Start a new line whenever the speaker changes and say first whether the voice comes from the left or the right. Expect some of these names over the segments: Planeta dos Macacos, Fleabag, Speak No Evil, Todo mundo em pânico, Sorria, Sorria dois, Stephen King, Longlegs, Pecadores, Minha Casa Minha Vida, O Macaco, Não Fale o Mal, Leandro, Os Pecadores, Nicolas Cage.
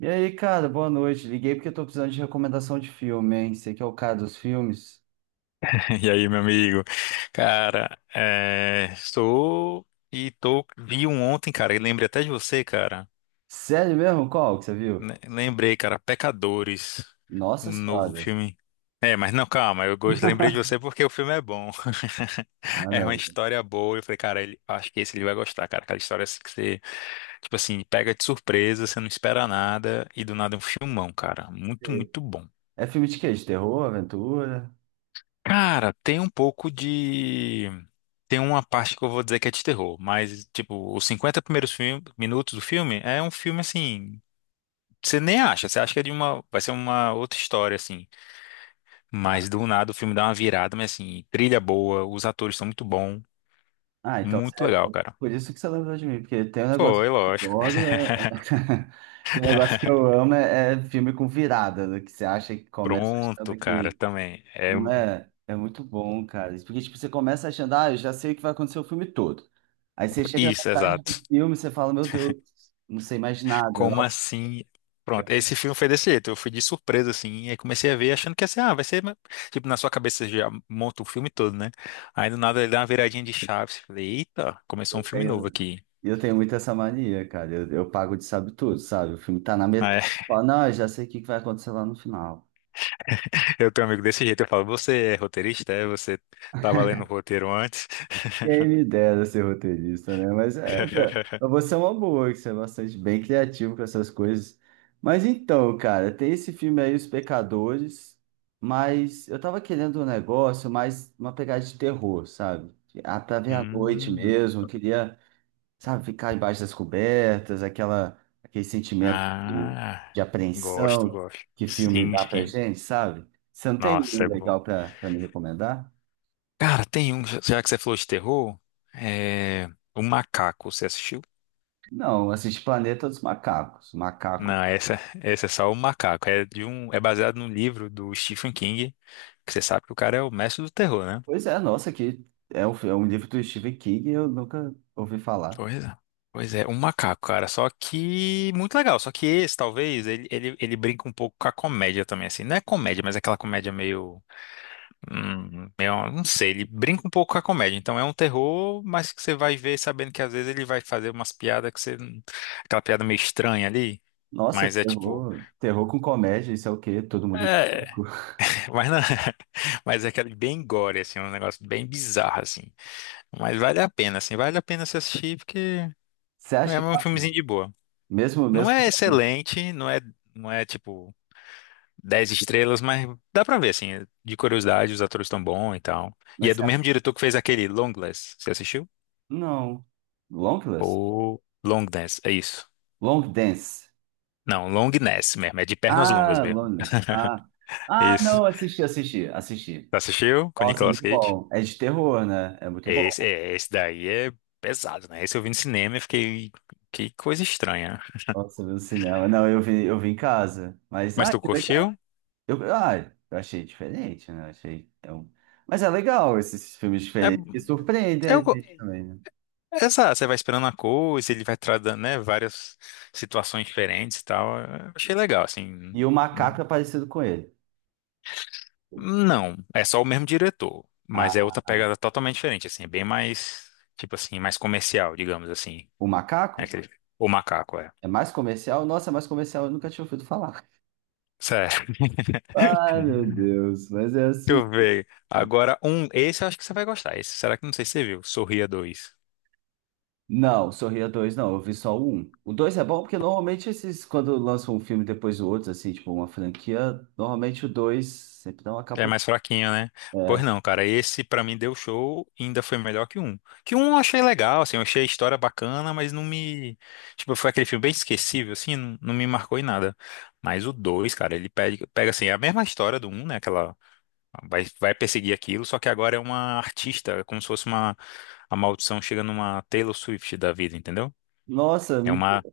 right: E aí, cara, boa noite. Liguei porque eu tô precisando de recomendação de filme, hein? Você que é o cara dos filmes.
left: E aí, meu amigo? Cara, estou e tô vi um ontem, cara, e lembrei até de você, cara.
right: Sério mesmo? Qual que você viu?
left: Lembrei, cara, Pecadores, um
right: Nossa
left: novo
right: Senhora.
left: filme. É, mas não, calma, lembrei de você porque o filme é bom.
right: Ah,
left: É
right: não.
left: uma
right: Eu não
left: história boa. Eu falei, cara, ele, acho que esse ele vai gostar, cara. Aquela história assim que você, tipo assim, pega de surpresa, você não espera nada e do nada é um filmão, cara. Muito,
right: sei.
left: muito bom.
right: É filme de quê? De terror, aventura?
left: Cara, tem um pouco de. Tem uma parte que eu vou dizer que é de terror, mas, tipo, os 50 primeiros minutos do filme é um filme assim. Você nem acha, você acha que é de uma. Vai ser uma outra história, assim.
right: Ah,
left: Mas do nada o filme dá uma virada, mas assim, trilha boa, os atores são muito bons.
right: ah, então você-
left: Muito
right: é
left: legal, cara.
right: por isso que você lembrou de mim, porque tem um negócio
left: Foi,
right: que
left: lógico.
right: eu adoro, é... tem um negócio que eu amo, é filme com virada, né? Que você acha que começa
left: Pronto,
right: achando
left: cara,
right: que
left: também.
right: Não é? É muito bom, cara. Porque, tipo, você começa achando, ah, eu já sei o que vai acontecer o filme todo. Aí você chega na
left: Isso,
right: metade do
left: exato.
right: filme e você fala, meu Deus, não sei mais nada.
left: Como
right: Nossa,
left: assim?
right: eu,
left: Pronto, esse filme foi desse jeito. Eu fui de surpresa, assim, e aí comecei a ver achando que ia ser, ah, vai ser. Tipo, na sua cabeça você já monta o filme todo, né? Aí do nada ele dá uma viradinha de chaves. Falei, eita, começou um
right: eu
left: filme novo
right: tenho,
left: aqui.
right: eu tenho muito essa mania, cara. Eu pago de sabe tudo, sabe? O filme tá na metade.
left: Aí
right: Eu falo, não, eu já sei o que que vai acontecer lá no final.
left: eu tenho um amigo desse jeito. Eu falo, você é roteirista? É? Você tava lendo o roteiro antes?
right: Quem me dera ser roteirista, né? Mas é, pra você é uma boa, que você é bastante bem criativo com essas coisas. Mas então, cara, tem esse filme aí, Os Pecadores, mas eu tava querendo um negócio mais uma pegada de terror, sabe? Ah, pra ver à noite
left: Hum,
right: mesmo, eu queria, sabe, ficar embaixo das cobertas, aquela, aquele sentimento
left: ah,
right: de
left: gosto,
right: apreensão
left: gosto.
right: que filme
left: Sim,
right: dá pra
left: sim.
right: gente, sabe? Você não tem nenhum
left: Nossa, é bom.
right: legal pra me recomendar?
left: Cara, tem um, já que você falou de terror, é. O Macaco, você assistiu?
right: Não, assisti Planeta dos Macacos. Macaco.
left: Não, essa é só o macaco. É de um, é baseado num livro do Stephen King, que você sabe que o cara é o mestre do terror, né?
right: Pois é, nossa, que é um livro do Stephen King eu nunca ouvi falar.
left: Pois é. Pois é, um macaco, cara. Só que muito legal. Só que esse, talvez, ele brinca um pouco com a comédia também, assim. Não é comédia, mas é aquela comédia meio, meio, não sei. Ele brinca um pouco com a comédia. Então é um terror, mas que você vai ver sabendo que às vezes ele vai fazer umas piadas que você, aquela piada meio estranha ali.
right: Nossa,
left: Mas é tipo,
right: terror, terror com comédia, isso é o quê? Todo mundo em
left: é,
right: pânico.
left: mas, não, mas é aquele bem gore, assim, um negócio bem bizarro, assim. Mas vale a pena, assim, vale a pena se assistir, porque
right: Você
left: é
right: acha que
left: um
right: vale?
left: filmezinho de boa.
right: Mesmo,
left: Não
right: mesmo,
left: é excelente, não é, não é tipo 10 estrelas, mas dá pra ver, assim, de curiosidade, os atores estão bons e tal. E é
right: mas
left: do
right: você acha-
left: mesmo diretor que fez aquele Longlegs, você assistiu?
right: não. Longless?
left: Ou Longness, é isso.
right: Long Dance.
left: Não, Longness mesmo, é de pernas longas
right: Ah,
left: mesmo.
right: Loneliness. Ah,
left: Isso.
right: não, assisti.
left: Assistiu? Com
right: Nossa,
left: Nicolas
right: muito
left: Cage?
right: bom. É de terror, né? É muito
left: Esse,
right: bom.
left: é, esse daí é pesado, né? Esse eu vi no cinema e fiquei. Que coisa estranha.
right: Nossa, eu vi no cinema. Não, eu vi em casa. Mas,
left: Mas
right: ah,
left: tu
right: que legal.
left: curtiu?
right: Eu, ah, eu achei diferente, né? Eu achei, é um- Mas é legal esses filmes
left: É,
right: diferentes que surpreendem a
left: eu,
right: gente também, né?
left: essa, você vai esperando a coisa, ele vai tratando, né, várias situações diferentes e tal. Eu achei legal, assim.
right: E o
left: Hum,
right: macaco é parecido com ele.
left: Não, é só o mesmo diretor, mas é
right: Ah,
left: outra pegada totalmente diferente, assim, é bem mais, tipo assim, mais comercial, digamos assim.
right: o
left: É
right: macaco
left: aquele, o macaco, é.
right: é mais comercial? Nossa, é mais comercial, eu nunca tinha ouvido falar.
left: Sério.
right: Ai, meu Deus, mas é
left: Deixa
right: assim.
left: eu ver.
right: Né?
left: Agora, um, esse eu acho que você vai gostar. Esse, será que não sei se você viu? Sorria dois.
right: Não, Sorria dois não, eu vi só o 1. O 2 é bom porque normalmente esses, quando lançam um filme depois do outro, assim, tipo uma franquia, normalmente o 2 sempre dá uma
left: É
right: capotada.
left: mais fraquinho, né? Pois
right: É.
left: não, cara, esse pra mim deu show e ainda foi melhor que um. Que um eu achei legal, assim, eu achei a história bacana, mas não me. Tipo, foi aquele filme bem esquecível, assim, não, não me marcou em nada. Mas o dois, cara, ele pega, pega assim, é a mesma história do um, né? Aquela. Vai perseguir aquilo, só que agora é uma artista, é como se fosse uma. A maldição chega numa Taylor Swift da vida, entendeu?
right: Nossa,
left: É
right: me
left: uma.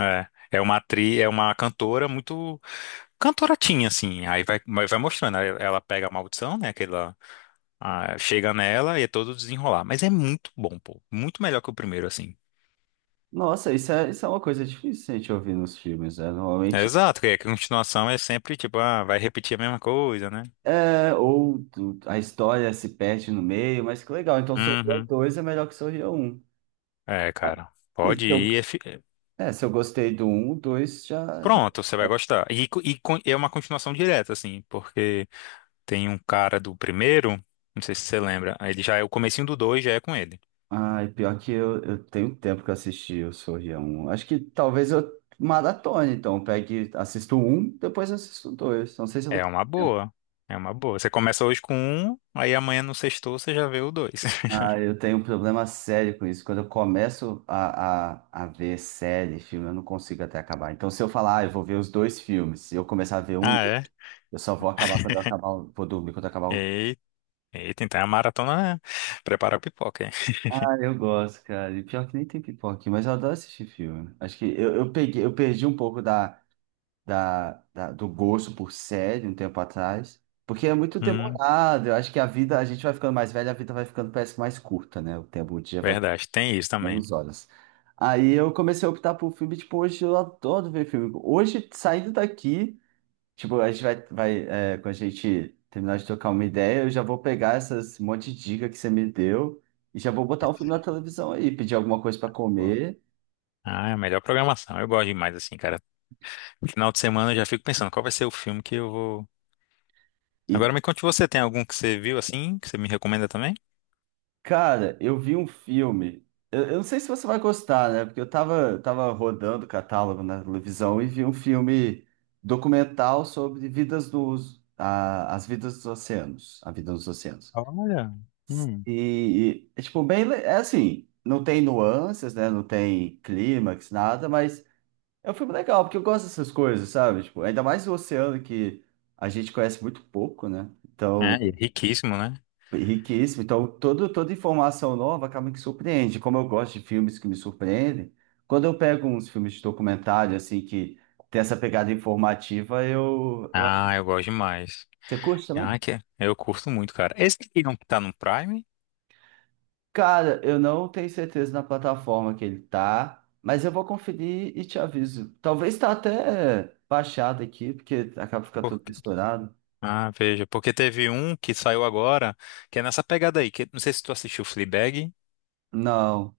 left: É, é uma atriz, é uma cantora muito. Cantoratinha, assim. Aí vai, vai mostrando, aí ela pega a maldição, né? Aquela ah, chega nela e é todo desenrolar. Mas é muito bom, pô. Muito melhor que o primeiro, assim.
right: Nossa, isso é uma coisa difícil a gente ouvir nos filmes, né?
left: É
right: Normalmente
left: exato, que a continuação é sempre tipo, ah, vai repetir a mesma coisa, né?
right: é, ou tu- a história se perde no meio, mas que legal. Então, Sorria
left: Uhum.
right: dois é melhor que Sorria um.
left: É,
right: Ah,
left: cara.
right: E se
left: Pode ir.
right: eu, é, se eu gostei do um o 2 já, já.
left: Pronto, você vai gostar. E, é uma continuação direta, assim, porque tem um cara do primeiro, não sei se você lembra, ele já é o comecinho do dois, já é com ele.
right: Ai, pior que eu tenho tempo que eu assisti o Sorria um. Acho que talvez eu maratone, então. Pegue, assisto um depois assisto o 2. Não sei se eu vou
left: É uma boa. É uma boa. Você começa hoje com um, aí amanhã no sexto você já vê o dois.
right: Ah, eu tenho um problema sério com isso. Quando eu começo a ver série, filme, eu não consigo até acabar. Então, se eu falar, ah, eu vou ver os dois filmes, se eu começar a ver um,
left: Ah, é?
right: eu só vou acabar quando eu acabar, o- vou dormir quando eu acabar um.
left: Eita, eita, então é a maratona. Né? Prepara a pipoca.
right: Ah, eu gosto, cara. E pior que nem tem pipoca aqui, mas eu adoro assistir filme. Acho que eu perdi um pouco da do gosto por série um tempo atrás, porque é muito
left: Hum,
right: demorado. Eu acho que a vida, a gente vai ficando mais velho, a vida vai ficando, parece mais curta, né? O tempo, o dia vai
left: verdade, tem isso também.
right: 11 horas. Aí eu comecei a optar por filme, tipo, hoje eu adoro ver filme. Hoje, saindo daqui, tipo, vai é, quando a gente terminar de trocar uma ideia, eu já vou pegar essas um monte de dica que você me deu e já vou botar um filme na televisão aí, pedir alguma coisa pra
left: Boa.
right: comer.
left: Ah, é a melhor programação. Eu gosto demais, assim, cara. Final de semana eu já fico pensando qual vai ser o filme que eu vou.
right: E,
left: Agora me conte você, tem algum que você viu assim, que você me recomenda também?
right: cara, eu vi um filme, eu não sei se você vai gostar, né? Porque eu tava rodando o catálogo na televisão e vi um filme documental sobre as vidas dos oceanos, a vida nos oceanos.
left: Olha. Hum.
right: E, é tipo, bem, é assim, não tem nuances, né? Não tem clímax, nada, mas é um filme legal, porque eu gosto dessas coisas, sabe? Tipo, ainda mais o oceano que a gente conhece muito pouco, né?
left: É, e é
right: Então,
left: riquíssimo, né?
right: é riquíssimo. Então, toda informação nova acaba que surpreende. Como eu gosto de filmes que me surpreendem, quando eu pego uns filmes de documentário, assim, que tem essa pegada informativa, eu...
left: Ah, eu gosto demais.
right: Você curte
left: Ah,
right: também?
left: que eu curto muito, cara. Esse aqui não tá no Prime?
right: Cara, eu não tenho certeza na plataforma que ele tá, mas eu vou conferir e te aviso. Talvez tá até baixado aqui, porque acaba ficando tudo
left: Porque...
right: misturado.
left: ah, veja, porque teve um que saiu agora, que é nessa pegada aí, que não sei se tu assistiu Fleabag.
right: Não,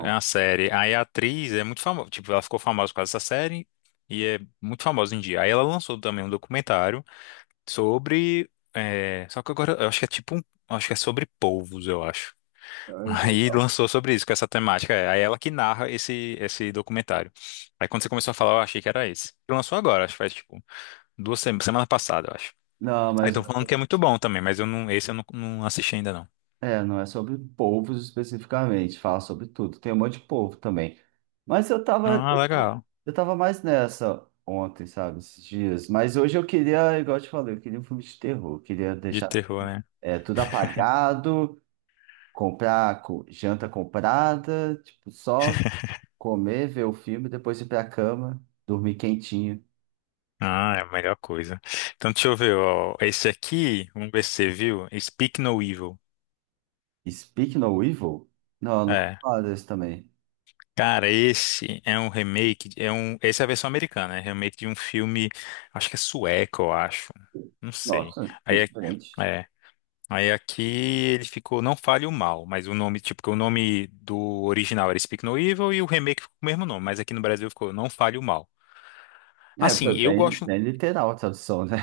left: É uma série. Aí a atriz é muito famosa. Tipo, ela ficou famosa por causa dessa série e é muito famosa em dia. Aí ela lançou também um documentário sobre. É, só que agora eu acho que é tipo um. Acho que é sobre povos, eu acho. Aí lançou sobre isso, com essa temática. É. Aí ela que narra esse, esse documentário. Aí quando você começou a falar, eu achei que era esse. Lançou agora, acho que faz tipo 2 semanas, semana passada, eu acho.
right: Não,
left: Aí
right: mas
left: estão falando que é muito bom também, mas eu não, esse eu não, não assisti ainda não.
right: é, não é sobre povos especificamente, fala sobre tudo. Tem um monte de povo também. Mas eu tava,
left: Ah,
right: eu tava
left: legal.
right: eu tava mais nessa ontem, sabe, esses dias. Mas hoje eu queria, igual eu te falei, eu queria um filme de terror. Eu queria
left: De
right: deixar
left: terror, né?
right: é, tudo apagado, comprar co- janta comprada, tipo, só comer, ver o filme, depois ir pra cama, dormir quentinho.
left: Ah, é a melhor coisa. Então, deixa eu ver, ó. Esse aqui, vamos ver se você viu. Speak No Evil.
right: Speak No Evil? Não, eu nunca ouvi
left: É.
right: falar desse também.
left: Cara, esse é um remake. É um, essa é a versão americana, é remake de um filme, acho que é sueco, eu acho. Não sei.
right: Nossa, que
left: Aí, é,
right: diferente.
left: é. aí aqui ele ficou Não Fale o Mal, mas o nome, tipo, que o nome do original era Speak No Evil e o remake ficou com o mesmo nome, mas aqui no Brasil ficou Não Fale o Mal.
right: É,
left: Assim,
right: foi
left: eu gosto.
right: bem literal a tradução, né?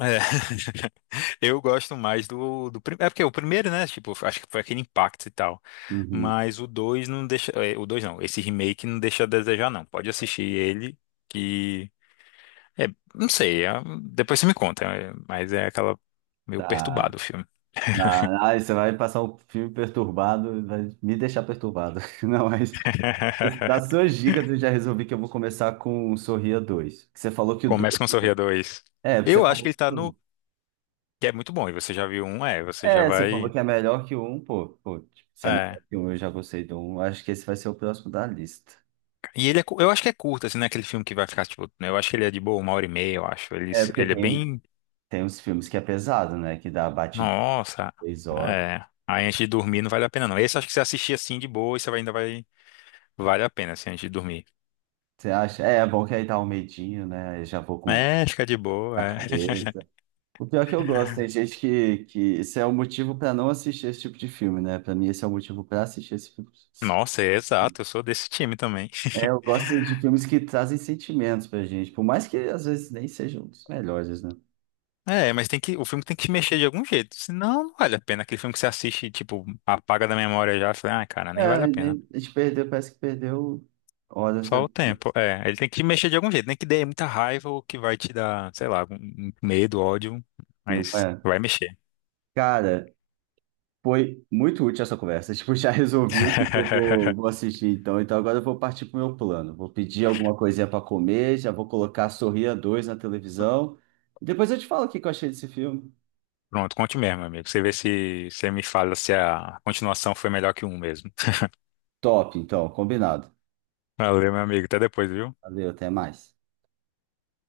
left: É. Eu gosto mais do primeiro. É porque o primeiro, né? Tipo, acho que foi aquele impacto e tal.
right: Uhum,
left: Mas o 2 não deixa. É, o 2 não. Esse remake não deixa a desejar, não. Pode assistir ele, que. É, não sei. Depois você me conta. É, mas é aquela. Meio
right: tá.
left: perturbado o filme.
right: Ah, aí você vai passar um filme perturbado, vai me deixar perturbado. Não, mas das suas dicas eu já resolvi que eu vou começar com o Sorria dois. Que você falou que o
left: Começa
right: 2
left: com Sorria 2.
right: É, porque você
left: Eu acho que
right: falou.
left: ele tá no. Que é muito bom. E você já viu um, é. Você já
right: É, você falou
left: vai.
right: que é melhor que um, pô. Pô, tipo, se é melhor
left: É.
right: que um, eu já gostei do um. Acho que esse vai ser o próximo da lista.
left: E ele é. Eu acho que é curto, assim, né? Aquele filme que vai ficar, tipo. Né, eu acho que ele é de boa, 1 hora e meia, eu acho. Ele,
right: É,
left: ele é bem.
right: tem uns filmes que é pesado, né? Que dá bate
left: Nossa,
right: 3 horas.
left: é. Aí antes de dormir não vale a pena não. Esse acho que você assistir assim de boa e você ainda vai. Vale a pena assim antes de dormir.
right: Você acha? É, é bom que aí dá um medinho, né? Eu já vou com
left: É, fica de boa,
right: a
left: é.
right: cabeça. O pior é que eu gosto, tem gente que esse é o motivo pra não assistir esse tipo de filme, né? Pra mim, esse é o motivo pra assistir esse filme.
left: Nossa, é exato, eu sou desse time também.
right: É, eu gosto de filmes que trazem sentimentos pra gente, por mais que às vezes nem sejam os melhores, né?
left: É, mas tem que, o filme tem que te mexer de algum jeito, senão não vale a pena. Aquele filme que você assiste, tipo, apaga da memória já, fala, ah, cara,
right: É,
left: nem
right: a
left: vale a pena.
right: gente perdeu, parece que perdeu horas da.
left: Só o tempo, é. Ele tem que te mexer de algum jeito, nem que dê muita raiva ou que vai te dar, sei lá, algum medo, ódio,
right: Não
left: mas
right: é?
left: vai mexer.
right: Cara, foi muito útil essa conversa. Tipo, já resolvi o que eu vou assistir então. Então agora eu vou partir pro meu plano. Vou pedir alguma coisinha para comer, já vou colocar Sorria dois na televisão. E depois eu te falo o que que eu achei desse filme.
left: Pronto, conte mesmo, meu amigo. Você vê se você me fala se a continuação foi melhor que um mesmo.
right: Top, então, combinado.
left: Valeu, meu amigo. Até depois, viu?
right: Valeu, até mais.